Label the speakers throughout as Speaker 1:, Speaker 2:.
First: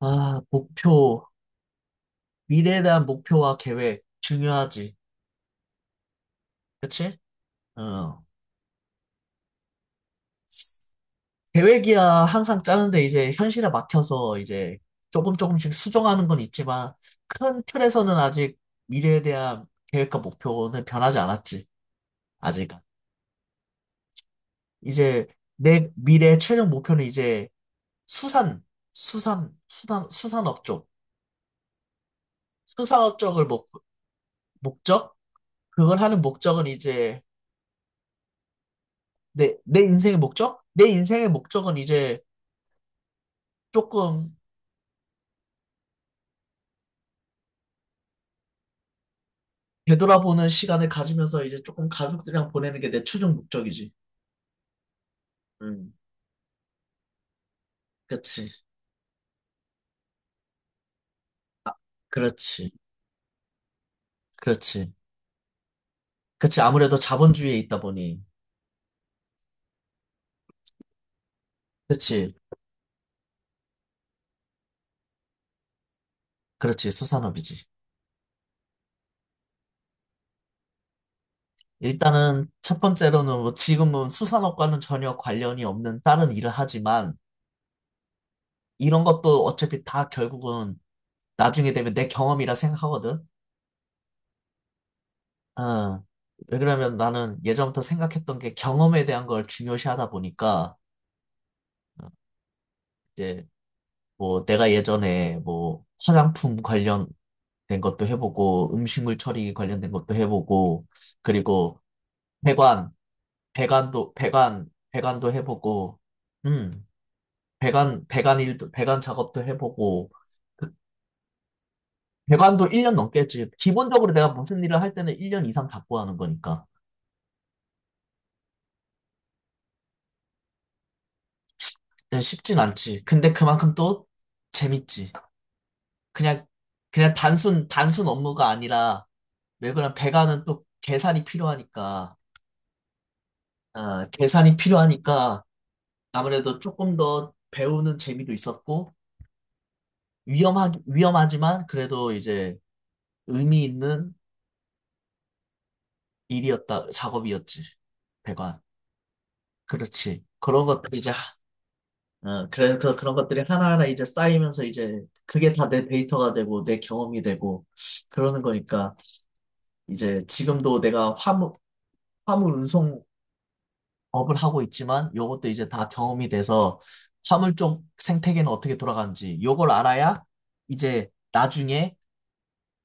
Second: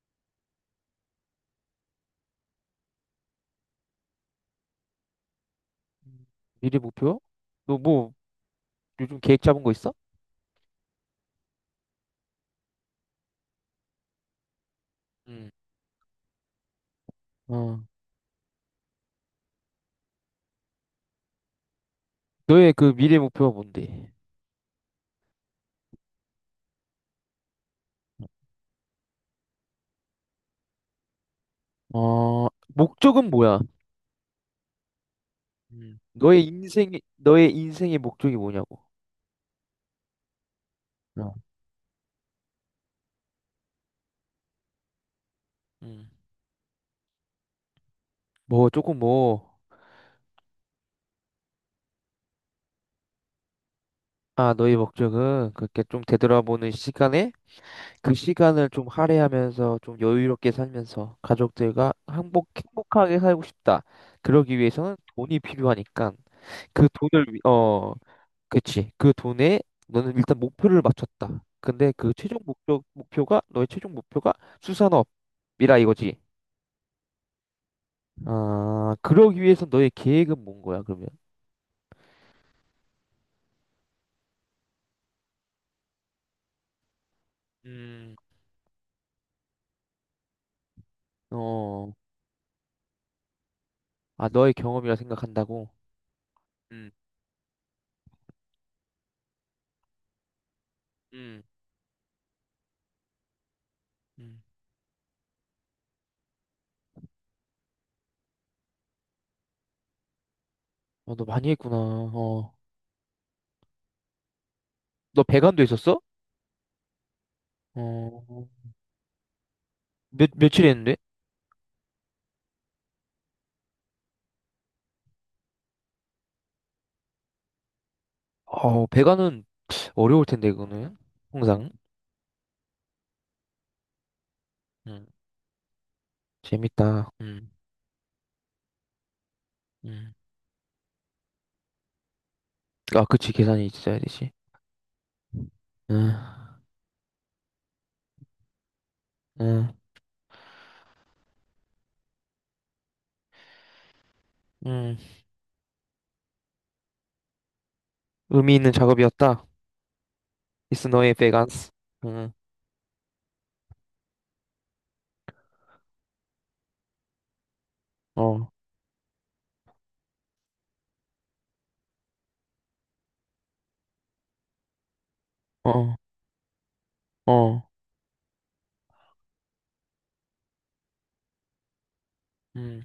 Speaker 1: 아, 목표, 미래에 대한 목표와 계획, 중요하지.
Speaker 2: 음. 미래
Speaker 1: 그치?
Speaker 2: 목표? 너 뭐
Speaker 1: 어.
Speaker 2: 요즘 계획 잡은 거 있어?
Speaker 1: 계획이야 항상 짜는데 이제 현실에 막혀서 이제 조금
Speaker 2: 음.
Speaker 1: 조금씩 수정하는 건 있지만 큰
Speaker 2: 어.
Speaker 1: 틀에서는 아직 미래에 대한 계획과 목표는 변하지 않았지. 아직.
Speaker 2: 너의
Speaker 1: 은
Speaker 2: 그 미래 목표가 뭔데?
Speaker 1: 이제 내 미래의 최종 목표는 이제 수산, 수산업 쪽.
Speaker 2: 어,
Speaker 1: 수산업
Speaker 2: 목적은
Speaker 1: 쪽을
Speaker 2: 뭐야?
Speaker 1: 목적?
Speaker 2: 음.
Speaker 1: 그걸 하는 목적은 이제
Speaker 2: 너의 인생의 목적이 뭐냐고?
Speaker 1: 내 인생의 목적? 내 인생의
Speaker 2: 어.
Speaker 1: 목적은 이제 조금
Speaker 2: 음. 뭐 조금 뭐,
Speaker 1: 되돌아보는 시간을 가지면서 이제 조금 가족들이랑 보내는 게 내 최종 목적이지.
Speaker 2: 아, 너의 목적은 그렇게
Speaker 1: 음,
Speaker 2: 좀 되돌아보는 시간에 그
Speaker 1: 그렇지.
Speaker 2: 시간을 좀 할애하면서 좀 여유롭게 살면서 가족들과
Speaker 1: 그렇지.
Speaker 2: 행복하게 살고 싶다. 그러기
Speaker 1: 그렇지.
Speaker 2: 위해서는 돈이 필요하니까
Speaker 1: 그렇지.
Speaker 2: 그
Speaker 1: 아무래도
Speaker 2: 돈을, 위-
Speaker 1: 자본주의에 있다
Speaker 2: 어,
Speaker 1: 보니.
Speaker 2: 그치. 그 돈에 너는 일단 목표를 맞췄다. 근데
Speaker 1: 그렇지.
Speaker 2: 너의 최종 목표가 수산업이라 이거지.
Speaker 1: 그렇지. 수산업이지.
Speaker 2: 아, 그러기 위해서 너의 계획은 뭔 거야, 그러면?
Speaker 1: 일단은 첫 번째로는 뭐 지금은 수산업과는 전혀 관련이 없는 다른 일을 하지만
Speaker 2: 음,
Speaker 1: 이런 것도 어차피 다 결국은 나중에
Speaker 2: 어,
Speaker 1: 되면 내 경험이라 생각하거든.
Speaker 2: 아, 너의 경험이라 생각한다고?
Speaker 1: 어. 왜
Speaker 2: 음,
Speaker 1: 그러면 나는 예전부터 생각했던 게 경험에 대한 걸 중요시하다 보니까
Speaker 2: 음,
Speaker 1: 어, 이제
Speaker 2: 음.
Speaker 1: 뭐 내가 예전에 뭐 화장품 관련된 것도 해보고 음식물 처리 관련된 것도 해보고
Speaker 2: 어, 너 많이
Speaker 1: 그리고
Speaker 2: 했구나. 어,
Speaker 1: 배관 배관도 배관
Speaker 2: 너
Speaker 1: 배관도
Speaker 2: 배관도
Speaker 1: 해보고
Speaker 2: 있었어?
Speaker 1: 음 배관 배관
Speaker 2: 어,
Speaker 1: 일도 배관 작업도 해보고
Speaker 2: 며칠 했는데?
Speaker 1: 배관도 1년 넘게 했지 기본적으로 내가 무슨 일을 할 때는 1년 이상 잡고 하는 거니까
Speaker 2: 어, 배관은 어려울 텐데, 그거는. 항상.
Speaker 1: 네, 쉽진 않지 근데 그만큼 또
Speaker 2: 음,
Speaker 1: 재밌지 그냥
Speaker 2: 재밌다.
Speaker 1: 그냥 단순 업무가 아니라 왜 그런
Speaker 2: 음.
Speaker 1: 배관은 또 계산이 필요하니까
Speaker 2: 아, 그치. 계산이 있어야
Speaker 1: 아,
Speaker 2: 되지.
Speaker 1: 계산이 필요하니까
Speaker 2: 응,
Speaker 1: 아무래도 조금 더 배우는 재미도 있었고,
Speaker 2: 응,
Speaker 1: 위험하지만 그래도 이제 의미 있는
Speaker 2: 응.
Speaker 1: 일이었다, 작업이었지.
Speaker 2: 의미
Speaker 1: 배관.
Speaker 2: 있는 작업이었다.
Speaker 1: 그렇지. 그런
Speaker 2: It's
Speaker 1: 것들이 이제,
Speaker 2: 너의
Speaker 1: 하-
Speaker 2: 베간스. 응,
Speaker 1: 그래서 그런 것들이 하나하나 이제 쌓이면서 이제 그게 다 내 데이터가 되고 내 경험이 되고 그러는
Speaker 2: 어,
Speaker 1: 거니까 이제 지금도 내가 화물 운송 업을 하고 있지만 요것도 이제 다
Speaker 2: 어,
Speaker 1: 경험이 돼서 화물
Speaker 2: 어,
Speaker 1: 쪽 생태계는 어떻게 돌아가는지 요걸 알아야 이제 나중에
Speaker 2: 음,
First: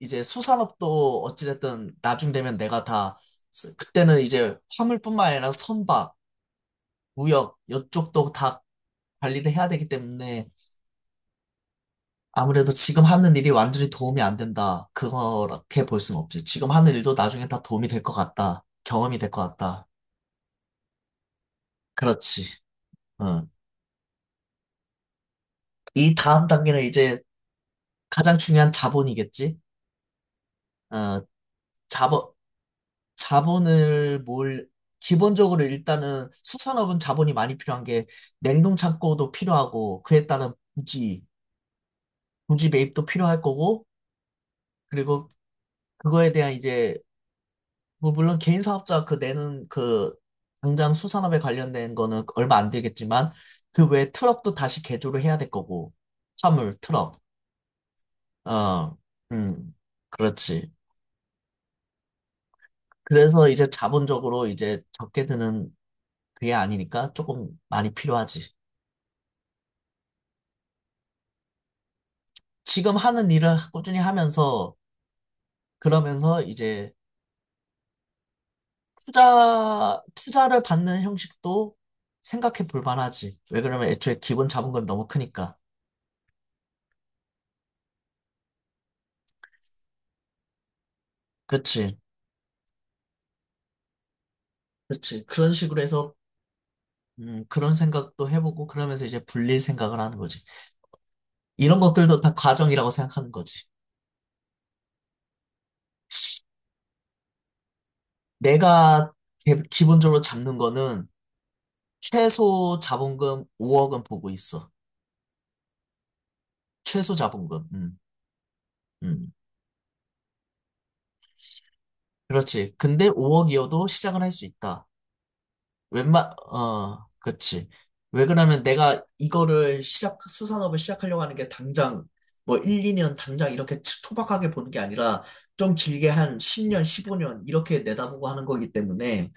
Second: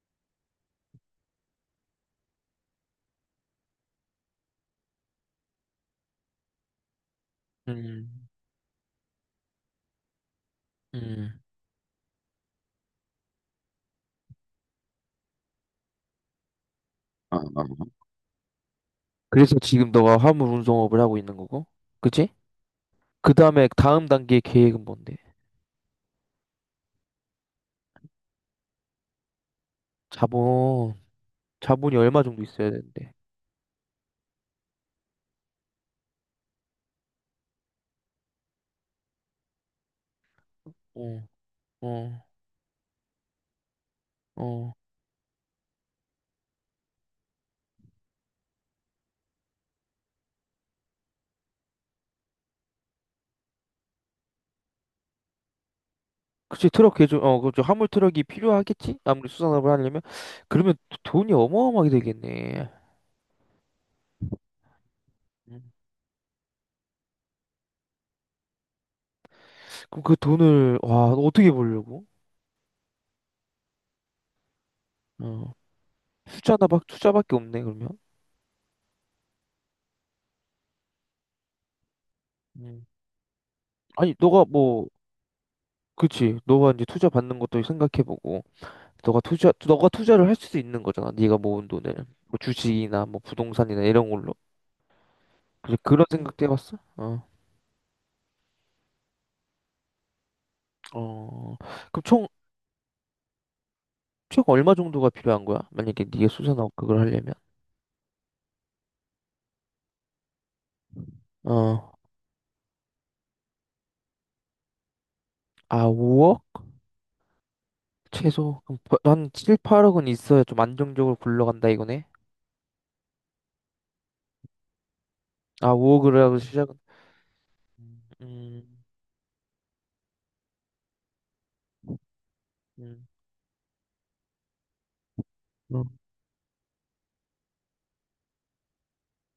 Speaker 1: 이제 수산업도 어찌됐든 나중 되면 내가 다. 그때는 이제 화물뿐만 아니라 선박, 무역
Speaker 2: 음,
Speaker 1: 요쪽도 다 관리를 해야 되기 때문에
Speaker 2: 음.
Speaker 1: 아무래도 지금 하는 일이 완전히 도움이 안 된다. 그렇게 볼 수는 없지. 지금 하는 일도
Speaker 2: 아,
Speaker 1: 나중에 다
Speaker 2: 아,
Speaker 1: 도움이
Speaker 2: 아.
Speaker 1: 될 것 같다. 경험이 될 것
Speaker 2: 그래서
Speaker 1: 같다.
Speaker 2: 지금 너가 화물 운송업을 하고 있는 거고, 그치?
Speaker 1: 그렇지.
Speaker 2: 그
Speaker 1: 응.
Speaker 2: 다음에 다음 단계 계획은 뭔데?
Speaker 1: 이 다음 단계는 이제 가장 중요한 자본이겠지?
Speaker 2: 자본,
Speaker 1: 어,
Speaker 2: 자본이
Speaker 1: 자본,
Speaker 2: 얼마 정도 있어야 되는데?
Speaker 1: 자본을 기본적으로 일단은 수산업은 자본이 많이 필요한 게 냉동 창고도 필요하고 그에 따른 부지,
Speaker 2: 어, 어,
Speaker 1: 부지 매입도 필요할 거고
Speaker 2: 어.
Speaker 1: 그리고 그거에 대한 이제 뭐 물론 개인 사업자 그 내는 그 당장 수산업에 관련된 거는 얼마 안 들겠지만 그 외에 트럭도 다시 개조를 해야 될 거고
Speaker 2: 그치,
Speaker 1: 화물,
Speaker 2: 트럭
Speaker 1: 트럭,
Speaker 2: 개조, 어, 그죠. 화물 트럭이
Speaker 1: 어,
Speaker 2: 필요하겠지? 아무리 수산업을
Speaker 1: 음,
Speaker 2: 하려면?
Speaker 1: 그렇지.
Speaker 2: 그러면 돈이 어마어마하게 되겠네.
Speaker 1: 그래서 이제 자본적으로 이제 적게
Speaker 2: 음.
Speaker 1: 드는 그게 아니니까 조금 많이 필요하지.
Speaker 2: 그럼 그 돈을, 와, 어떻게 벌려고?
Speaker 1: 지금 하는 일을 꾸준히 하면서
Speaker 2: 어.
Speaker 1: 그러면서
Speaker 2: 투자나 막,
Speaker 1: 이제
Speaker 2: 투자밖에 없네, 그러면.
Speaker 1: 투자를 받는 형식도 생각해 볼
Speaker 2: 음.
Speaker 1: 만하지. 왜 그러면
Speaker 2: 아니,
Speaker 1: 애초에
Speaker 2: 너가
Speaker 1: 기본 자본금이
Speaker 2: 뭐,
Speaker 1: 너무 크니까.
Speaker 2: 그치. 너가 이제 투자 받는 것도 생각해보고, 너가 투자를 할 수도 있는 거잖아. 네가 모은 돈을.
Speaker 1: 그렇지.
Speaker 2: 뭐 주식이나 뭐 부동산이나 이런 걸로.
Speaker 1: 그렇지. 그런
Speaker 2: 그래서
Speaker 1: 식으로
Speaker 2: 그런
Speaker 1: 해서
Speaker 2: 생각도 해봤어? 어.
Speaker 1: 그런 생각도 해보고 그러면서 이제 불릴 생각을 하는 거지.
Speaker 2: 어.
Speaker 1: 이런
Speaker 2: 그럼
Speaker 1: 것들도 다 과정이라고 생각하는 거지.
Speaker 2: 총 얼마 정도가 필요한 거야? 만약에 네가 수산업 그걸 하려면.
Speaker 1: 내가 기본적으로 잡는 거는
Speaker 2: 어.
Speaker 1: 최소 자본금 5억은 보고 있어.
Speaker 2: 아, 5억?
Speaker 1: 최소 자본금.
Speaker 2: 최소? 그럼 버- 한
Speaker 1: 음.
Speaker 2: 7, 8억은 있어야 좀 안정적으로 굴러간다 이거네?
Speaker 1: 그렇지. 근데 5억이어도 시작은 할 수 있다.
Speaker 2: 아, 5억
Speaker 1: 웬만,
Speaker 2: 하고 시작은.
Speaker 1: 어, 그렇지. 왜 그러냐면
Speaker 2: 음,
Speaker 1: 내가 이거를 수산업을 시작하려고 하는 게 당장, 뭐 1,
Speaker 2: 음,
Speaker 1: 2년 당장 이렇게 초박하게 보는 게 아니라 좀
Speaker 2: 어. 음.
Speaker 1: 길게 한 10년, 15년 이렇게 내다보고 하는 거기 때문에,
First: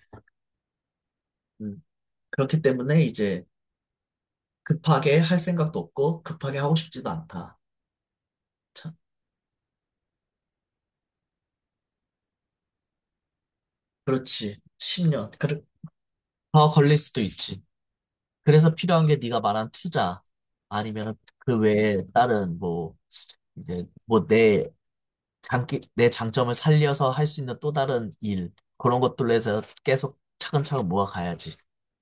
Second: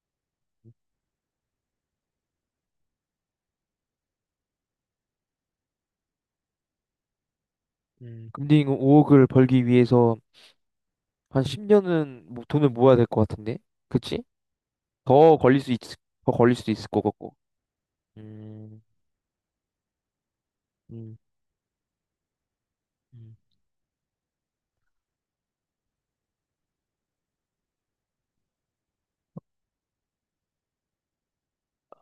Speaker 2: 음.
Speaker 1: 음, 그렇기 때문에 이제 급하게 할 생각도 없고 급하게 하고 싶지도 않다.
Speaker 2: 근데 이거
Speaker 1: 참,
Speaker 2: 5억을 벌기 위해서 한 10년은 뭐 돈을 모아야 될 것 같은데? 그치?
Speaker 1: 그렇지. 10년.
Speaker 2: 더 걸릴
Speaker 1: 그래,
Speaker 2: 수 있, 더 걸릴
Speaker 1: 더
Speaker 2: 수도 있을
Speaker 1: 걸릴
Speaker 2: 것
Speaker 1: 수도
Speaker 2: 같고.
Speaker 1: 있지. 그래서
Speaker 2: 음,
Speaker 1: 필요한 게 네가 말한 투자 아니면
Speaker 2: 음,
Speaker 1: 그 외에 다른 뭐
Speaker 2: 음.
Speaker 1: 이제 뭐 내 장점을 살려서 할 수 있는 또 다른 일 그런 것들로 해서 계속 차근차근 모아가야지.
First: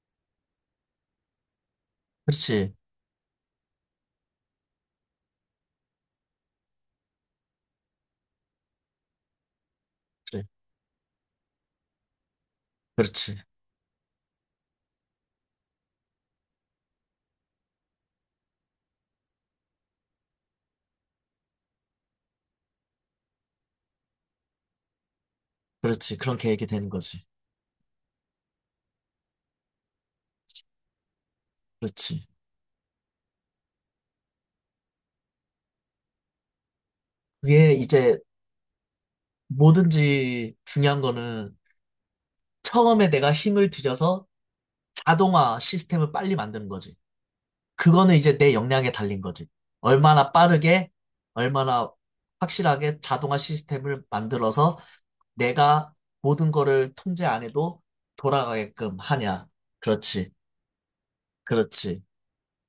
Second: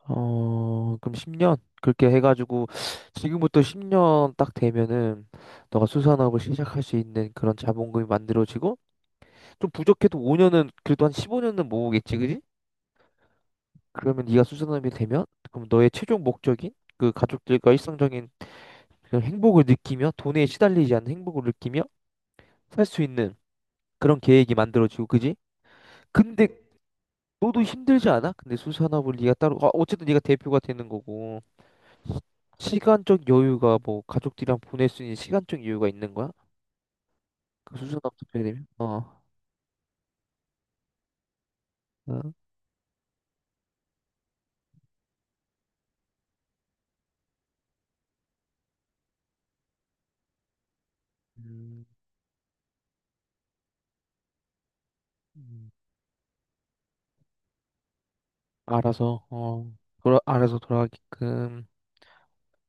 Speaker 2: 어, 그럼 10년? 그렇게 해가지고,
Speaker 1: 그렇지,
Speaker 2: 지금부터 10년 딱 되면은, 너가 수산업을 시작할 수 있는 그런 자본금이 만들어지고, 좀 부족해도
Speaker 1: 그래,
Speaker 2: 5년은, 그래도 한 15년은 모으겠지, 그지?
Speaker 1: 그렇지,
Speaker 2: 그러면 네가 수산업이 되면, 그럼 너의 최종 목적인, 그 가족들과 일상적인 그런 행복을 느끼며, 돈에 시달리지 않는 행복을 느끼며, 살 수 있는 그런 계획이 만들어지고, 그지?
Speaker 1: 그렇지. 그런
Speaker 2: 근데
Speaker 1: 계획이 되는 거지.
Speaker 2: 너도 힘들지 않아? 근데 수산업을 네가 따로 아, 어쨌든 네가 대표가 되는 거고
Speaker 1: 그렇지.
Speaker 2: 시간적 여유가 뭐 가족들이랑 보낼 수 있는 시간적 여유가 있는 거야?
Speaker 1: 그게
Speaker 2: 그
Speaker 1: 이제
Speaker 2: 수산업 대표가 되면 어,
Speaker 1: 뭐든지 중요한 거는
Speaker 2: 어.
Speaker 1: 처음에 내가 힘을 들여서 자동화 시스템을 빨리 만드는 거지. 그거는 이제 내 역량에 달린 거지. 얼마나 빠르게,
Speaker 2: 음,
Speaker 1: 얼마나 확실하게 자동화 시스템을 만들어서
Speaker 2: 음.
Speaker 1: 내가 모든 거를 통제 안 해도 돌아가게끔
Speaker 2: 알아서
Speaker 1: 하냐.
Speaker 2: 어
Speaker 1: 그렇지,
Speaker 2: 알아서 돌아가게끔
Speaker 1: 그렇지.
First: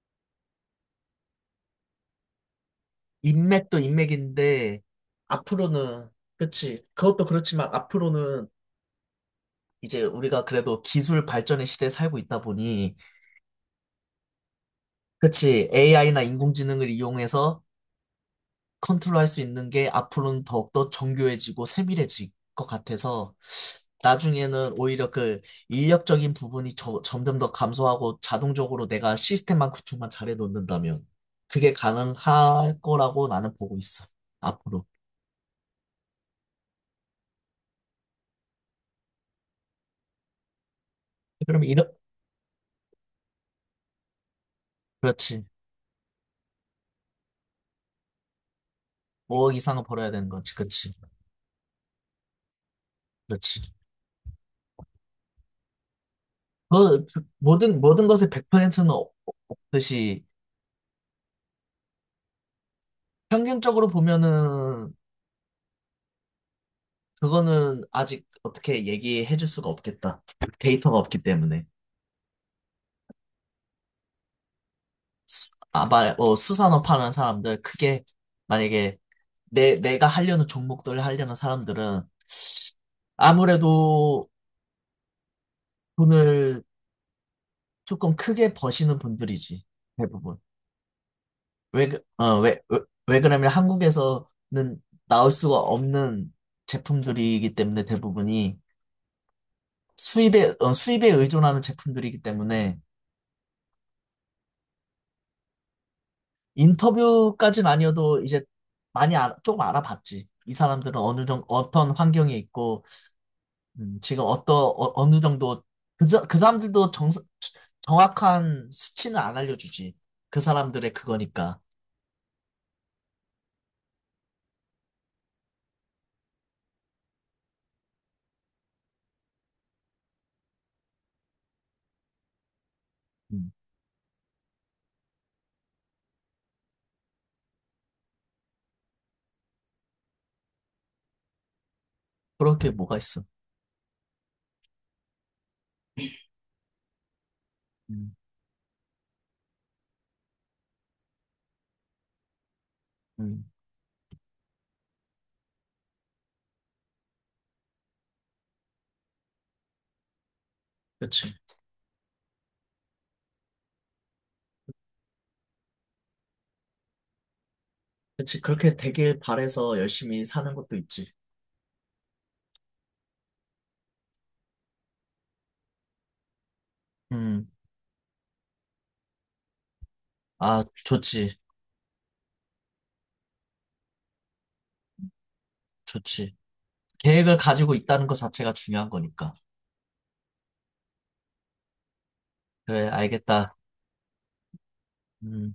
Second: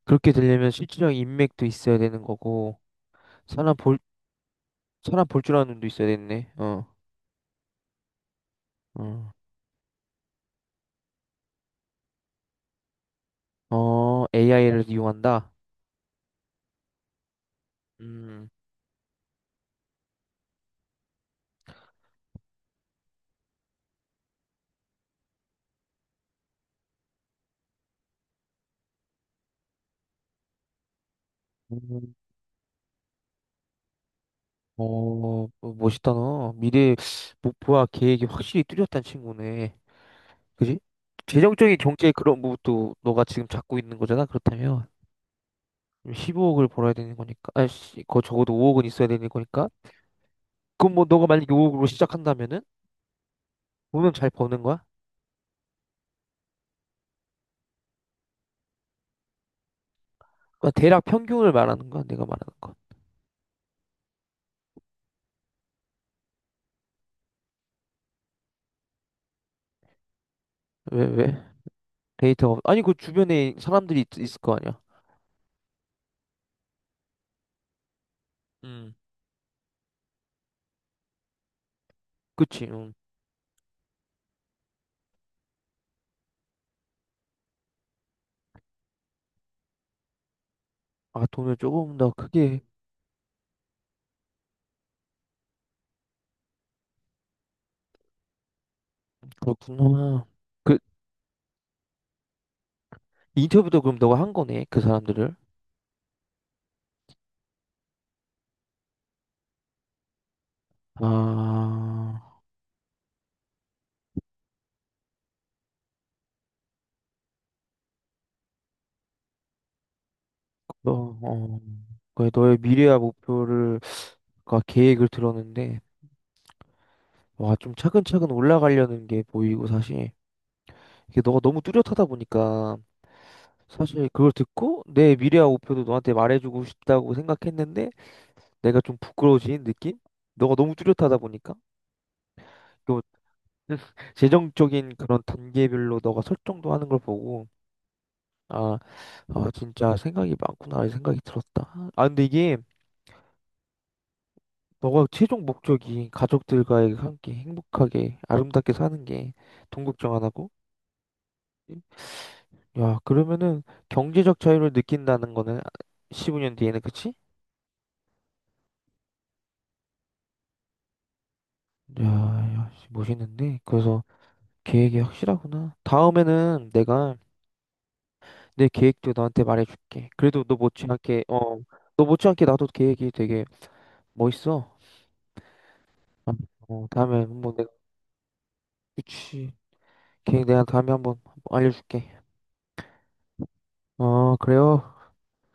Speaker 2: 그렇게 되려면 실질적 인맥도 있어야 되는 거고 사람
Speaker 1: 인맥도
Speaker 2: 볼
Speaker 1: 인맥인데,
Speaker 2: 사람 볼 줄 아는 눈도 있어야
Speaker 1: 앞으로는,
Speaker 2: 되네.
Speaker 1: 그치.
Speaker 2: 어,
Speaker 1: 그것도 그렇지만 앞으로는
Speaker 2: 어,
Speaker 1: 이제 우리가 그래도 기술 발전의 시대에 살고 있다 보니,
Speaker 2: 어 AI를 이용한다.
Speaker 1: 그치. AI나 인공지능을 이용해서
Speaker 2: 음.
Speaker 1: 컨트롤할 수 있는 게 앞으로는 더욱더 정교해지고 세밀해질 것 같아서 나중에는 오히려 그 인력적인 부분이 점점 더 감소하고 자동적으로 내가 시스템만 구축만 잘해 놓는다면 그게 가능할 거라고 나는 보고 있어. 앞으로.
Speaker 2: 어, 어, 멋있다, 너. 미래 목표와 계획이 확실히 뚜렷한 친구네. 그지?
Speaker 1: 그러면
Speaker 2: 재정적인
Speaker 1: 이런,
Speaker 2: 경제의 그런 부분도 너가 지금 잡고 있는 거잖아, 그렇다면.
Speaker 1: 그렇지.
Speaker 2: 15억을 벌어야 되는 거니까. 아씨, 그거 적어도 5억은 있어야 되는
Speaker 1: 5억
Speaker 2: 거니까.
Speaker 1: 이상은 벌어야 되는 거지. 그치.
Speaker 2: 그럼 뭐 너가 만약에 5억으로 시작한다면은
Speaker 1: 그렇지.
Speaker 2: 돈은 잘 버는 거야?
Speaker 1: 그 모든 것의 100%는 없듯이
Speaker 2: 그러니까 대략 평균을 말하는 거야, 내가 말하는 거.
Speaker 1: 평균적으로 보면은 그거는 아직 어떻게 얘기해 줄 수가 없겠다. 데이터가
Speaker 2: 왜,
Speaker 1: 없기
Speaker 2: 왜?
Speaker 1: 때문에.
Speaker 2: 데이터가, 아니, 그 주변에 사람들이 있을 거 아니야.
Speaker 1: 아마 수산업 하는 사람들, 크게,
Speaker 2: 음.
Speaker 1: 만약에 내가 하려는 종목들 하려는 사람들은
Speaker 2: 그치,
Speaker 1: 아무래도 돈을 조금 크게 버시는 분들이지, 대부분.
Speaker 2: 아, 돈을
Speaker 1: 왜,
Speaker 2: 조금
Speaker 1: 그-
Speaker 2: 더
Speaker 1: 어, 왜,
Speaker 2: 크게,
Speaker 1: 왜, 왜 그러냐면 한국에서는 나올 수가 없는 제품들이기 때문에 대부분이
Speaker 2: 그렇구나.
Speaker 1: 수입에 의존하는 제품들이기 때문에
Speaker 2: 인터뷰도 그럼 너가 한 거네, 그 사람들을.
Speaker 1: 인터뷰까지는 아니어도 이제 조금 알아봤지. 이 사람들은
Speaker 2: 아,
Speaker 1: 어느 정도, 어떤 환경에 있고, 지금 어느 정도, 그 사람들도 정확한 수치는 안 알려주지. 그 사람들의
Speaker 2: 너, 어,
Speaker 1: 그거니까.
Speaker 2: 그 너의 미래와 목표를, 그 계획을 들었는데, 와, 좀 차근차근 올라가려는 게 보이고, 사실. 이게 너가 너무 뚜렷하다 보니까,
Speaker 1: 음,
Speaker 2: 사실 그걸 듣고, 내 미래와 목표도 너한테 말해주고 싶다고 생각했는데, 내가 좀 부끄러워지는 느낌? 너가 너무 뚜렷하다 보니까.
Speaker 1: 그렇게 뭐가
Speaker 2: 또
Speaker 1: 있어.
Speaker 2: 재정적인 그런 단계별로 너가 설정도 하는 걸 보고,
Speaker 1: 음,
Speaker 2: 아, 아, 진짜 생각이 많구나, 이 생각이 들었다. 아, 근데 이게,
Speaker 1: 음,
Speaker 2: 너가 최종 목적이 가족들과의 함께 행복하게 아름답게 사는 게 돈 걱정 안 하고
Speaker 1: 그지
Speaker 2: 야 그러면은 경제적 자유를 느낀다는 거는 15년 뒤에는 그치?
Speaker 1: 그지 그렇게 되길 바래서 열심히 사는 것도 있지.
Speaker 2: 야, 야 씨, 멋있는데 그래서 계획이 확실하구나. 다음에는 내가
Speaker 1: 음,
Speaker 2: 내 계획도 너한테 말해줄게. 그래도 너
Speaker 1: 아,
Speaker 2: 못지않게
Speaker 1: 좋지.
Speaker 2: 어 너 못지않게 나도 계획이 되게 멋있어. 어,
Speaker 1: 좋지.
Speaker 2: 어, 다음에
Speaker 1: 계획을
Speaker 2: 뭐 내가
Speaker 1: 가지고 있다는 것 자체가 중요한 거니까.
Speaker 2: 그치 계획 내가 다음에 한번 알려줄게.
Speaker 1: 그래, 알겠다.
Speaker 2: 어, 그래요.
Speaker 1: 음.